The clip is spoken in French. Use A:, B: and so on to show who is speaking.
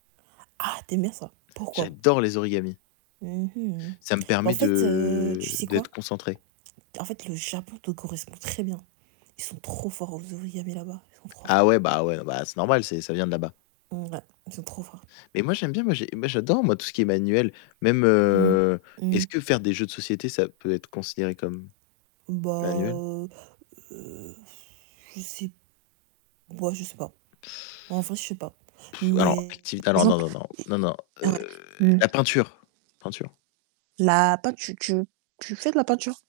A: Ah, tu aimes bien ça. Pourquoi?
B: J'adore les origamis!
A: Mmh, mmh, beh,
B: Ça me
A: en
B: permet
A: fait, heu,
B: de
A: tu sais
B: d'être
A: quoi?
B: concentré.
A: En fait, le Japon te correspond très bien. Ils sont trop forts aux origamis, là-bas, ils sont trop
B: Ah
A: forts.
B: ouais, bah ouais, bah, c'est normal, c'est ça vient de là-bas.
A: Mmh, ouais, ils sont trop forts.
B: Mais moi j'aime bien, moi j'ai moi j'adore, moi, tout ce qui est manuel, même,
A: Mmh.
B: heu, est-ce
A: Mmh.
B: que faire des jeux de société, ça peut être considéré comme
A: Bah,
B: manuel?
A: heu heu, je sais bah, je sais pas. En vrai, je sais pas,
B: Pff, alors,
A: mais
B: activité, alors non,
A: exemple?
B: non, non, non, non,
A: Mmh, ouais,
B: heu,
A: mmh.
B: la peinture peinture.
A: La peintu tu tu fais de la peinture?